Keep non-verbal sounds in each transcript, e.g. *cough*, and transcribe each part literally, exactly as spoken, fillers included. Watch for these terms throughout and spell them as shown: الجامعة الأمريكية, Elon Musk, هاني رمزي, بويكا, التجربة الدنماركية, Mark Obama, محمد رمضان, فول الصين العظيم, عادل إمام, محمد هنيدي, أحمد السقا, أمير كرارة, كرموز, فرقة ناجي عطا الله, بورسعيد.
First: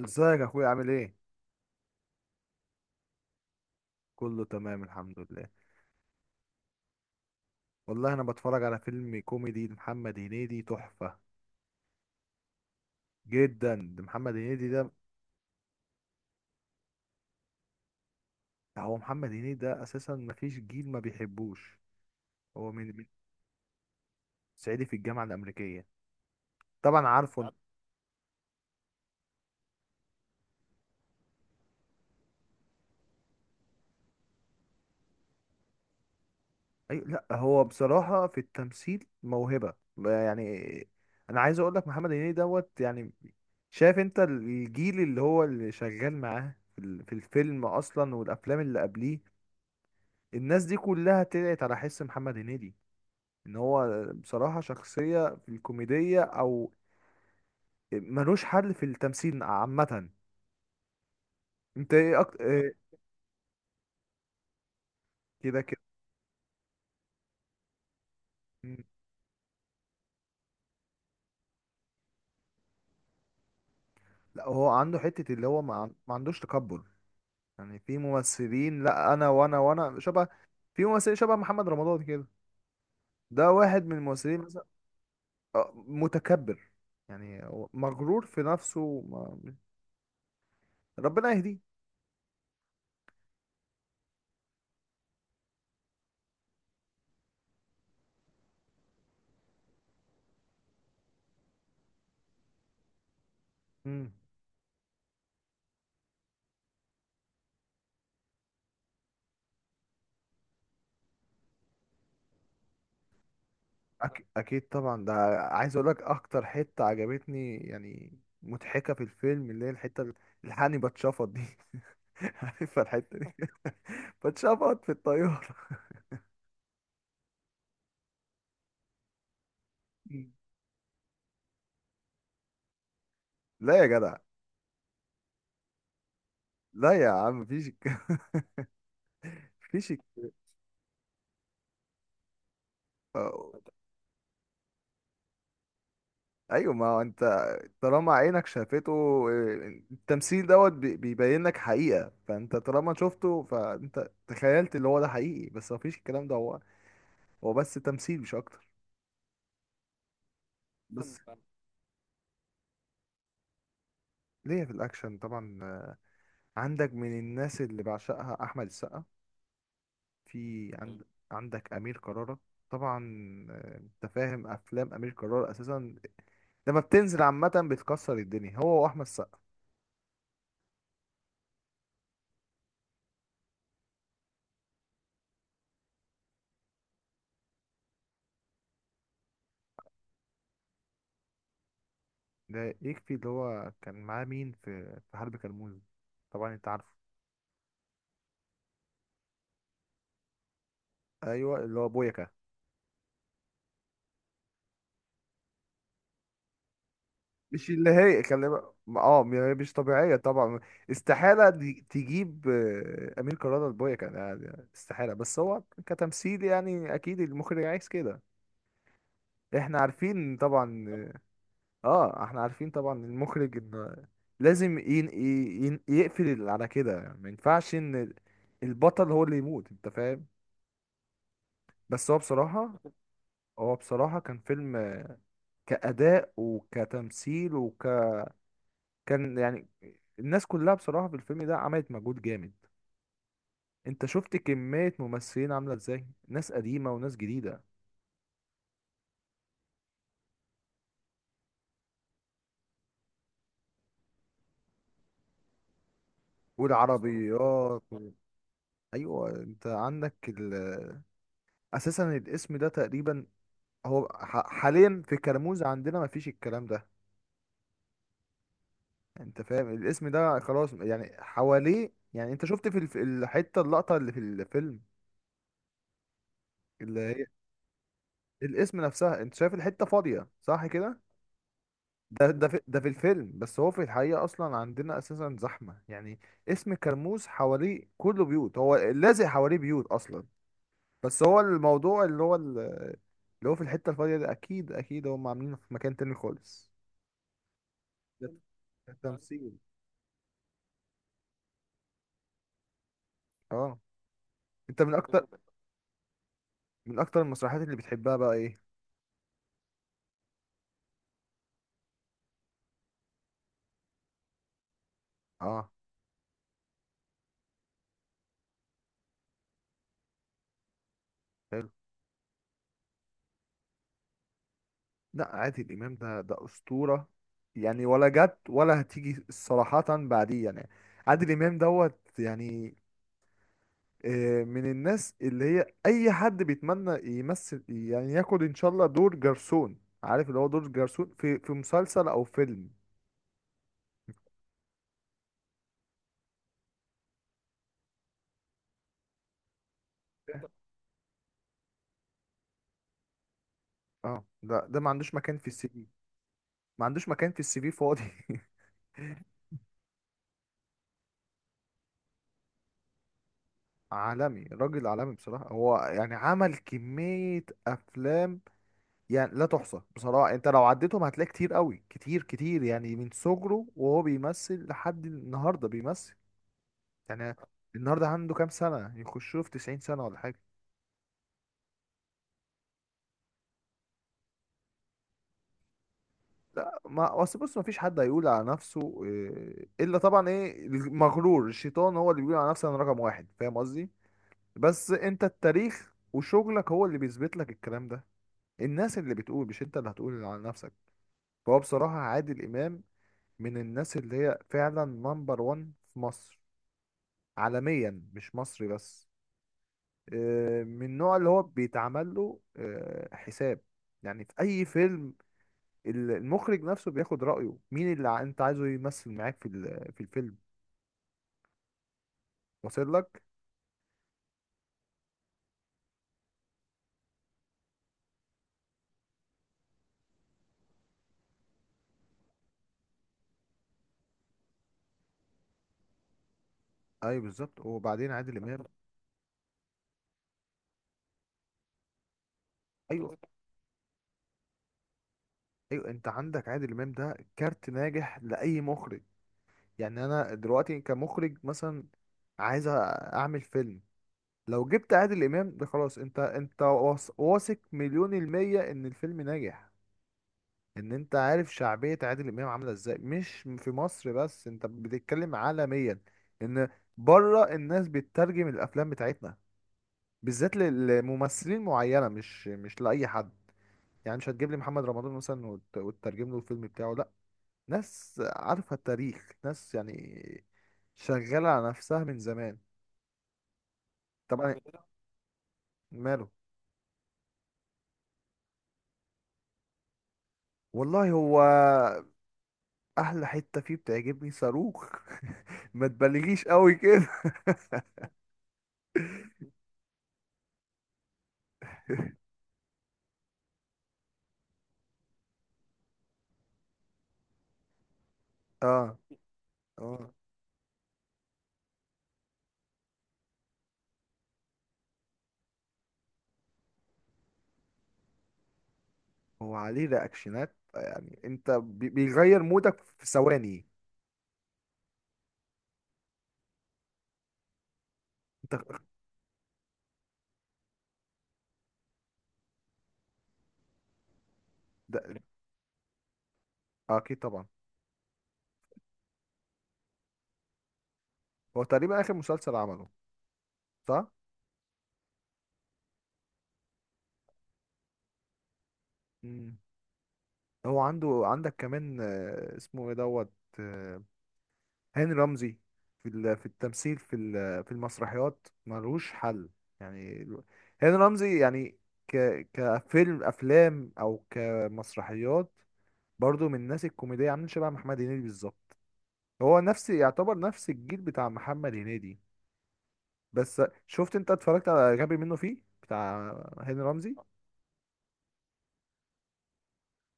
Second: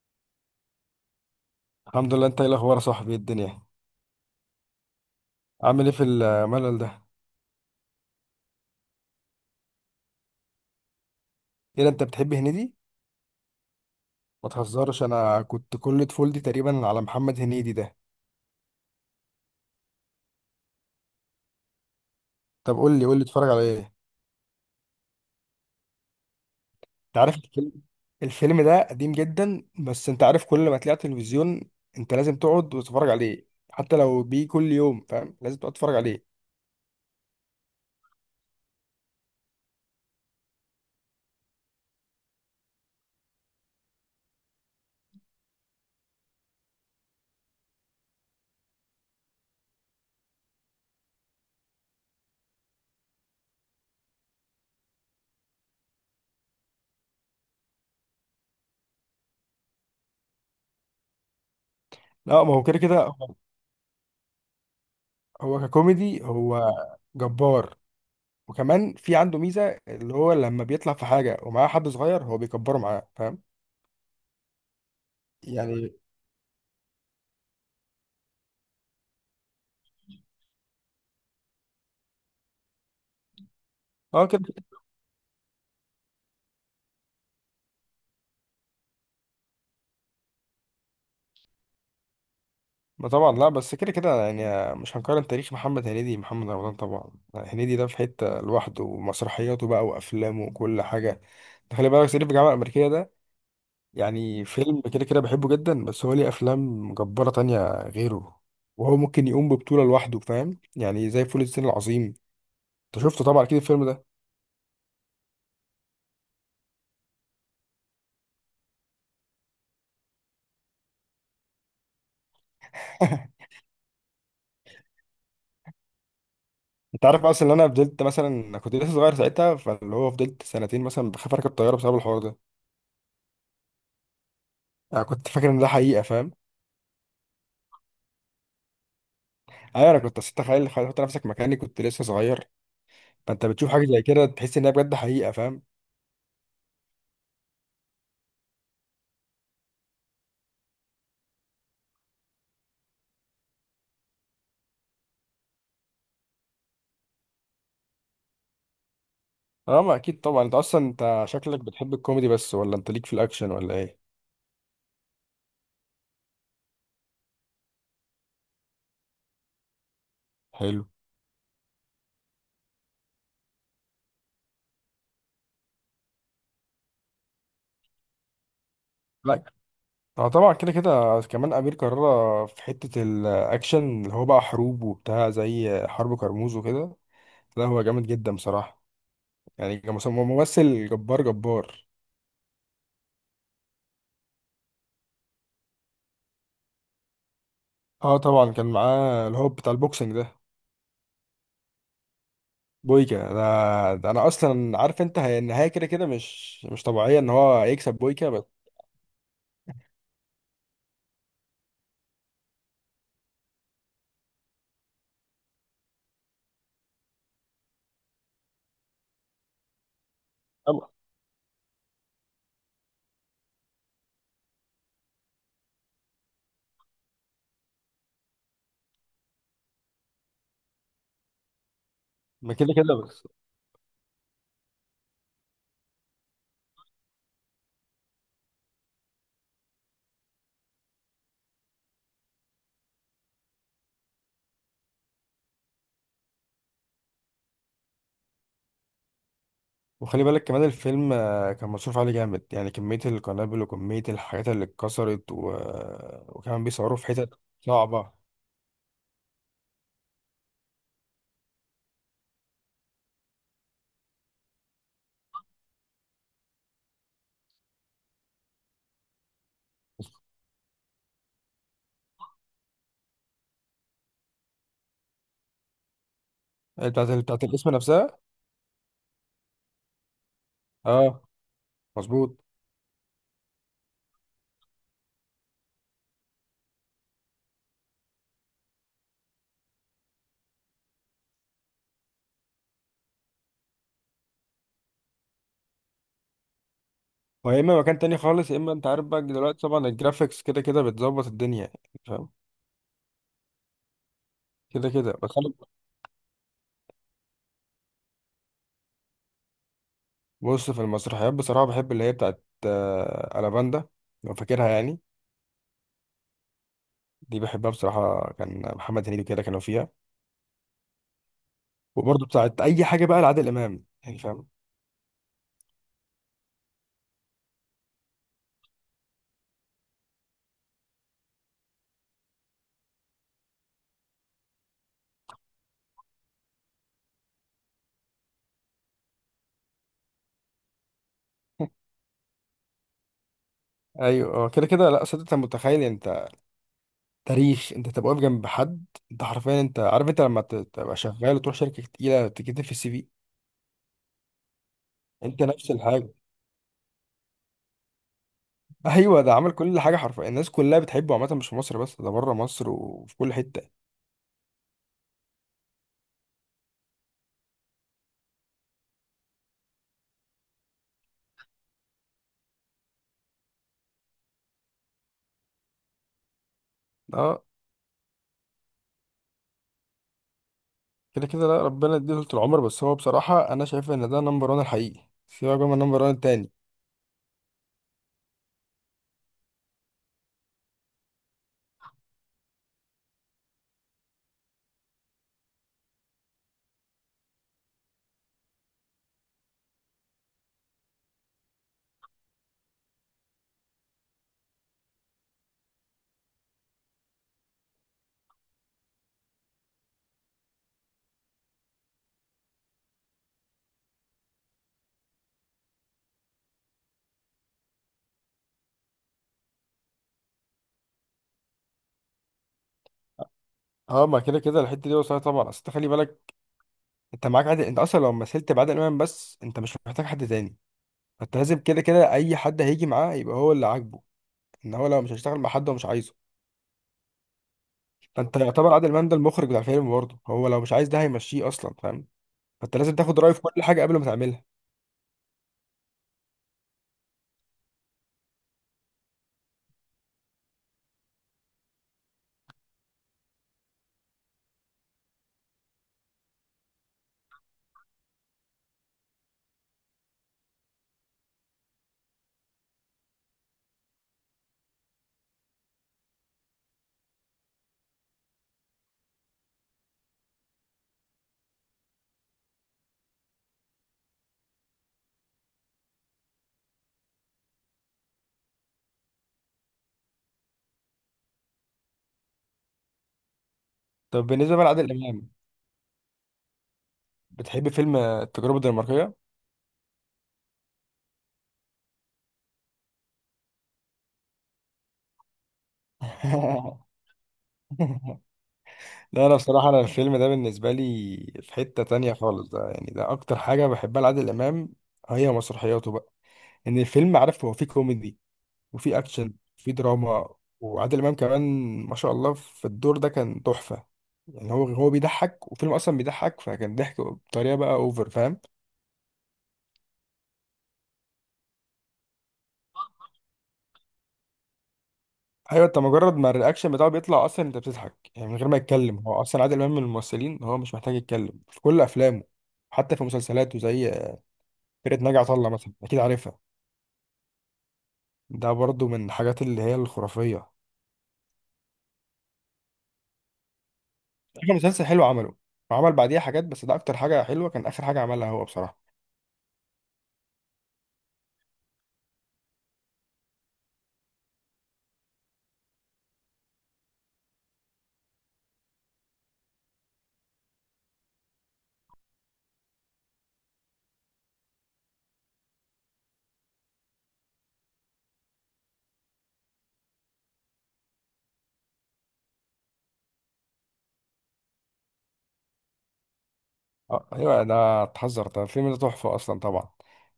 ازيك يا اخويا؟ عامل ايه؟ الحمد لله. انت ايه الاخبار يا صاحبي؟ ايه الدنيا؟ كله تمام، الحمد لله. عامل ايه في الملل ده؟ والله انا بتفرج على فيلم كوميدي لمحمد هنيدي، تحفة ايه ده انت بتحب هنيدي؟ جدا. ده محمد ما هنيدي ده. تهزرش، انا كنت كل طفولتي تقريبا على محمد هنيدي ده. هو محمد هنيدي ده اساسا مفيش جيل ما بيحبوش. هو طب من قول لي من قول لي اتفرج على ايه؟ صعيدي في الجامعة الامريكية. طبعا انت عارف عارفه انت. الفيلم؟ الفيلم ده قديم جدا، بس انت عارف كل ما تلاقي على التلفزيون انت لازم تقعد وتتفرج عليه. حتى لو بيه كل يوم، فاهم؟ لازم تقعد تتفرج عليه. اي، لا هو بصراحة في التمثيل موهبة يعني. انا عايز اقول لك محمد هنيدي دوت يعني. شايف انت الجيل اللي هو اللي شغال معاه في ال- في الفيلم اصلا والافلام اللي قبليه. الناس دي كلها طلعت على حس محمد هنيدي ان هو بصراحة شخصية في الكوميدية او ملوش حل في التمثيل عامة. انت ايه اكتر؟ لا، ما هو إيه كده كده هو، كده هو كده. ككوميدي هو جبار. مم. وكمان في عنده ميزة اللي هو لما بيطلع في حاجة ومعاه حد صغير هو بيكبره معاه، فاهم لا هو عنده حتة اللي هو ما, يعني؟ عن- ما عندوش تكبر يعني. في ممثلين، لا، انا وانا وانا شبه. في ممثلين شبه محمد رمضان كده. ده واحد من اه الممثلين كده. مثلا. آه، متكبر يعني. هو مغرور في نفسه، ما- ربنا يهديه. ما طبعا، لا بس كده كده يعني مش هنقارن تاريخ محمد هنيدي، محمد رمضان طبعا. هنيدي ده في حتة لوحده، ومسرحياته بقى وأفلامه وكل حاجة. ده خلي بالك صعيدي في الجامعة الأمريكية ده مم. يعني فيلم كده كده بحبه جدا، بس هو ليه أفلام جبارة تانية غيره. وهو ممكن يقوم ببطولة لوحده، فاهم يعني؟ زي فول الصين العظيم. انت شفته طبعا اكيد الفيلم ده. أك... اكيد طبعا ده. عايز اقول لك اكتر حته عجبتني يعني مضحكه في الفيلم، اللي هي الحته ال- الحقني بتشفط دي. *laughs* عارفها الحته دي *laughs* *laughs* بتشفط في الطياره. انت عارف اصلا ان انا فضلت مثلا، أنا كنت لسه صغير ساعتها، فاللي هو مم. فضلت سنتين مثلا بخاف اركب طياره بسبب الحوار ده. لا يا جدع. انا كنت فاكر ان ده حقيقه، فاهم؟ لا يا عم، مفيش الك- *laughs* مفيش ايوه انا الك- كنت، أصل تخيل تخيل تحط نفسك مكاني، كنت لسه صغير. فانت أو- بتشوف حاجه زي كده تحس انها بجد حقيقه، فاهم؟ ايوه ما هو انت، طالما عينك شافته. إيه، التمثيل دوت بي- بيبين لك حقيقه، فانت طالما شفته فانت تخيلت اللي هو ده حقيقي، بس مفيش الكلام ده. هو هو بس تمثيل مش اكتر. اه ما اكيد طبعا. انت اصلا بس انت شكلك بتحب الكوميدي بس، ولا انت ليك في الاكشن، ولا ايه؟ ليه، في الاكشن طبعا. عندك من الناس اللي بعشقها احمد السقا. في مم. حلو. عند عندك امير كرارة طبعا. آه، انت فاهم افلام امير كرارة اساسا لما بتنزل عامه بتكسر الدنيا، هو واحمد السقا. لا. اه طبعا، كده كده كمان امير كرارة في حته الاكشن اللي هو بقى حروب وبتاع، زي حرب كرموز وكده. لا هو جامد جدا بصراحه، يعني كمس- ممثل جبار جبار. ده يكفي اللي هو كان معاه مين في في حرب كرموز. طبعا انت عارفه. اه طبعا كان معاه اللي هو بتاع البوكسنج ده، ايوه اللي هو بويكا. بويكا. انا ده انا اصلا عارف انت، هي النهايه كده كده مش مش طبيعيه ان هو مش اللي يكسب هي بويكا، بس كلمة، اه م- يعني مش طبيعية طبعا. استحالة دي- تجيب آه، أمير كرارة لبويكا، ده- ده استحالة، بس هو كتمثيل يعني، أكيد المخرج عايز كده. احنا عارفين طبعا. طبعا. اه احنا عارفين طبعا المخرج ان لازم ين... ين... يقفل على كده. ما ينفعش ان البطل هو اللي يموت، انت فاهم. بس هو ما كده بصراحة، كده بس. هو بصراحة كان فيلم كأداء وكتمثيل وك كان يعني. الناس كلها بصراحة في الفيلم ده عملت مجهود جامد. انت شفت كمية ممثلين عاملة ازاي، ناس قديمة وناس جديدة. وخلي بالك كمان الفيلم آه، كان مصروف عليه جامد، يعني كميه القنابل وكميه الحاجات اللي اتكسرت و... وكمان بيصوروا في حتت والعربيات و... صعبه. ايوه انت عندك ال... اساسا الاسم ده تقريبا هو ح- حاليا في كرموز عندنا ما فيش الكلام ده. انت فاهم الاسم ده خلاص يعني حواليه. يعني انت شفت في الف- الحتة اللقطة اللي في الفيلم، آه، اللي بتاعت هي بتاعت الاسم نفسها. الاسم نفسها. انت شايف الحتة فاضية صح كده. اه ده مظبوط. ده في ده في الفيلم، بس هو في الحقيقة اصلا عندنا اساسا زحمة يعني. اسم كرموز حواليه كله بيوت، هو لازق حواليه بيوت اصلا. بس هو الموضوع اللي هو ال- اللي هو في الحتة الفاضية ده، اكيد اكيد هم عاملينه في مكان تاني خالص. ويا اما مكان تاني ده خالص، يا اما انت ده عارف بقى تمثيل. دلوقتي طبعا الجرافيكس كده كده بتظبط الدنيا، فاهم؟ اه. انت كده من كده اكتر بس انا. من اكتر المسرحيات اللي بتحبها بقى ايه؟ بص، في المسرحيات بصراحه بحب اللي هي بتاعت آه، الافاندا، لو فاكرها يعني. اه دي بحبها بصراحة، كان محمد هنيدي كده كانوا فيها. حلو. وبرضه بتاعت أي حاجة بقى لعادل إمام، يعني فاهم؟ لا عادل امام ده ده اسطوره يعني. ولا جت ولا هتيجي صراحه بعديه يعني. عادل امام دوت يعني. آه، من الناس اللي هي اي حد بيتمنى يمثل يعني ياخد ان شاء الله دور جرسون. عارف اللي هو دور جرسون في في *laughs* مسلسل او فيلم. أيوه آه، كده كده. لا صدق أنت متخيل أنت تاريخ، أنت تبقى واقف جنب حد. أنت حرفيا أنت عارف أنت لما ت- تبقى شغال وتروح شركة تقيلة تكتب في السي في، اه ده ده ما عندوش مكان أنت في السي نفس في. الحاجة. ما عندوش مكان في السي في فاضي. *laughs* *laughs* أيوه، ده عمل كل حاجة حرفيا، الناس كلها بتحبه عامة مش في مصر بس، ده بره مصر وفي كل حتة. عالمي، راجل عالمي بصراحه. هو يعني عمل كميه افلام يعني لا تحصى بصراحة. انت لو عديتهم هتلاقي كتير قوي، كتير كتير يعني. من صغره وهو بيمثل لحد النهاردة بيمثل يعني. أه النهاردة عنده كام سنة، يخشوا في تسعين سنة ولا حاجة. كده كده. لا ربنا يديه طول العمر، بس هو بصراحة أنا شايف إن ده نمبر واحد الحقيقي، سيبك بقى من نمبر واحد التاني. لا ما اصل بص، ما فيش حد هيقول على نفسه إيه، الا طبعا ايه المغرور، الشيطان هو اللي بيقول على نفسه انا رقم واحد، فاهم قصدي. بس انت التاريخ وشغلك هو اللي بيثبت لك الكلام ده. الناس اللي بتقول، مش انت اللي هتقول على نفسك. فهو بصراحة عادل امام من الناس اللي هي فعلا نمبر واحد في مصر، عالميا مش مصري بس. آه، من النوع اللي هو بيتعمل له آه، حساب. يعني في اي فيلم ال- المخرج نفسه بياخد رأيه مين اللي ع- انت عايزه يمثل معاك في ال- في الفيلم، واصل لك. اه ما كده كده الحته دي وصلت طبعا. اصل أنت خلي بالك، انت معاك عادل، انت اصلا لو مثلت بعادل امام بس انت مش محتاج حد تاني. فانت لازم كده كده اي حد هيجي معاه يبقى هو اللي عاجبه، ان هو لو مش هيشتغل مع حد هو مش عايزه. ايوه بالظبط. وبعدين عادل فانت امام. يعتبر عادل امام ده المخرج بتاع الفيلم برضه، هو لو مش عايز ده هيمشيه اصلا، فاهم؟ فانت لازم ايوه، تاخد رايه في كل حاجه قبل ما تعملها. ايوه، انت عندك عادل امام ده كارت ناجح لاي مخرج. يعني انا دلوقتي كمخرج مثلا عايز أ- اعمل فيلم. لو جبت عادل امام ده خلاص، انت انت واث- واثق مليون المية ان الفيلم ناجح. ان انت عارف شعبية عادل امام عاملة ازاي، مش في مصر بس انت بتتكلم عالميا. ان بره الناس بتترجم الافلام بتاعتنا بالذات لل- لممثلين معينة، مش مش لأي حد. يعني مش هتجيب لي محمد رمضان مثلا وت- وتترجم له الفيلم بتاعه، لا. ناس عارفة التاريخ، ناس يعني شغالة على نفسها من زمان. طب طبعا. بالنسبه بقى لعادل امام، ماله. بتحب فيلم آه، التجربه الدنماركيه؟ والله هو احلى حتة فيه بتعجبني صاروخ. *laughs* ما تبالغيش قوي *laughs* كده. لا انا بصراحه انا الفيلم ده بالنسبه لي في حته تانية *laughs* خالص. ده يعني ده اكتر حاجه بحبها لعادل امام، هي مسرحياته بقى. ان الفيلم عارف هو فيه كوميدي اه، وفي اكشن وفي اه، دراما، وعادل امام كمان ما شاء الله في الدور ده كان تحفه. يعني هو، هو بيضحك وفيلم اصلا بيضحك، فكان ضحك بطريقه بقى اوفر، فاهم؟ هو عليه رياكشنات. يعني انت بي- بيغير مودك في ثواني. ايوه، انت مجرد ما الرياكشن بتاعه بيطلع اصلا انت بتضحك، يعني من غير ما انت يتكلم. هو اصلا عادل امام من الممثلين هو مش محتاج يتكلم في كل افلامه. حتى في مسلسلاته زي ده. فرقه ناجي عطا الله مثلا، اكيد عارفها. آه، اكيد طبعا. ده برضو من الحاجات اللي هي الخرافيه. هو تقريبا اخر مسلسل عمله، صح. اخر مسلسل حلو عمله، وعمل بعديها حاجات بس ده اكتر حاجه حلوه كان اخر حاجه عملها هو بصراحه. مم. هو عنده عندك كمان آه، اسمه ايه دوت آه، هاني رمزي. في ال- في التمثيل، في ال- في المسرحيات ملوش حل. يعني ال- هاني رمزي يعني، ك كفيلم افلام او كمسرحيات. برضو من الناس الكوميديه عاملين شبه محمد هنيدي بالظبط. هو نفس، يعتبر نفس الجيل بتاع محمد هنيدي. بس شفت انت اتفرجت على غبي منه فيه بتاع هاني آه، رمزي؟ ايوه ده اتحذر ده، الفيلم ده تحفه اصلا طبعا،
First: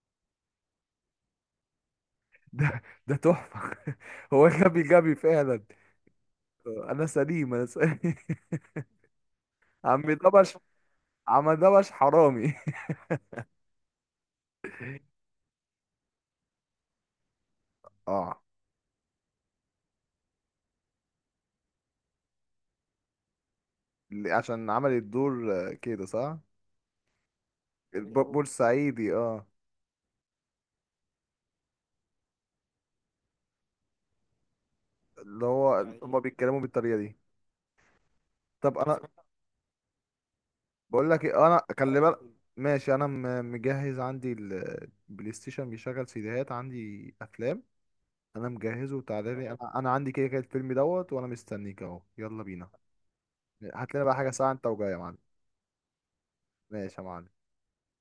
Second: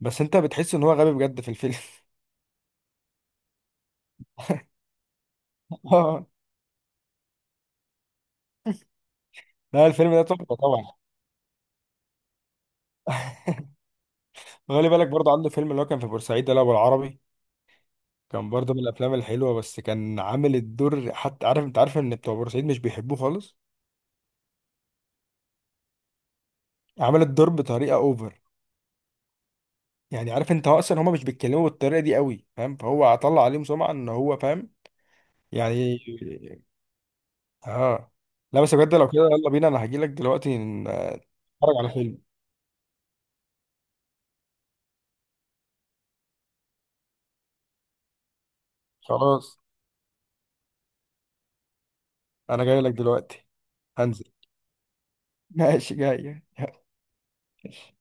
بس انت بتحس ان هو غبي بجد في الفيلم. *laughs* ده ده تحفة. *laughs* هو غبي غبي فعلا. *laughs* اه. انا سليم، انا سليم. *laughs* لا عم الفيلم ده تحفه دبش، طبعا. عم دبش حرامي. *laughs* خلي بالك برضه عنده فيلم اللي هو كان في بورسعيد ده اللي هو بالعربي، *laughs* اه. كان برضه من الافلام الحلوه. بس كان عامل الدور، حتى عارف انت عارف ان بتوع بورسعيد مش بيحبوه خالص، ل- عشان عمل الدور آه، كده صح. عامل الدور بطريقه الب- اوفر. بورسعيدي اه. يعني عارف انت هو اصلا هما مش بيتكلموا بالطريقه دي قوي، فاهم؟ فهو طلع عليهم سمعه ان هو، فاهم اللي هو يعني؟ هما بيتكلموا بالطريقة دي. اه. لا بس طب بجد انا لو كده يلا بينا، انا هجيلك دلوقتي نتفرج بقول لك ايه، انا على خلي بالك فيلم. ماشي. انا م- مجهز عندي ال- البلاي ستيشن بيشغل سيديهات، عندي افلام. انا مجهزه وتعالى لي. خلاص انا انا عندي كده كده الفيلم دوت، وانا مستنيك اهو، يلا انا بينا. جاي لك دلوقتي. هات لنا بقى حاجه هنزل. ساعه انت وجاي يا معلم. ماشي جاي. ماشي يا معلم. يلا.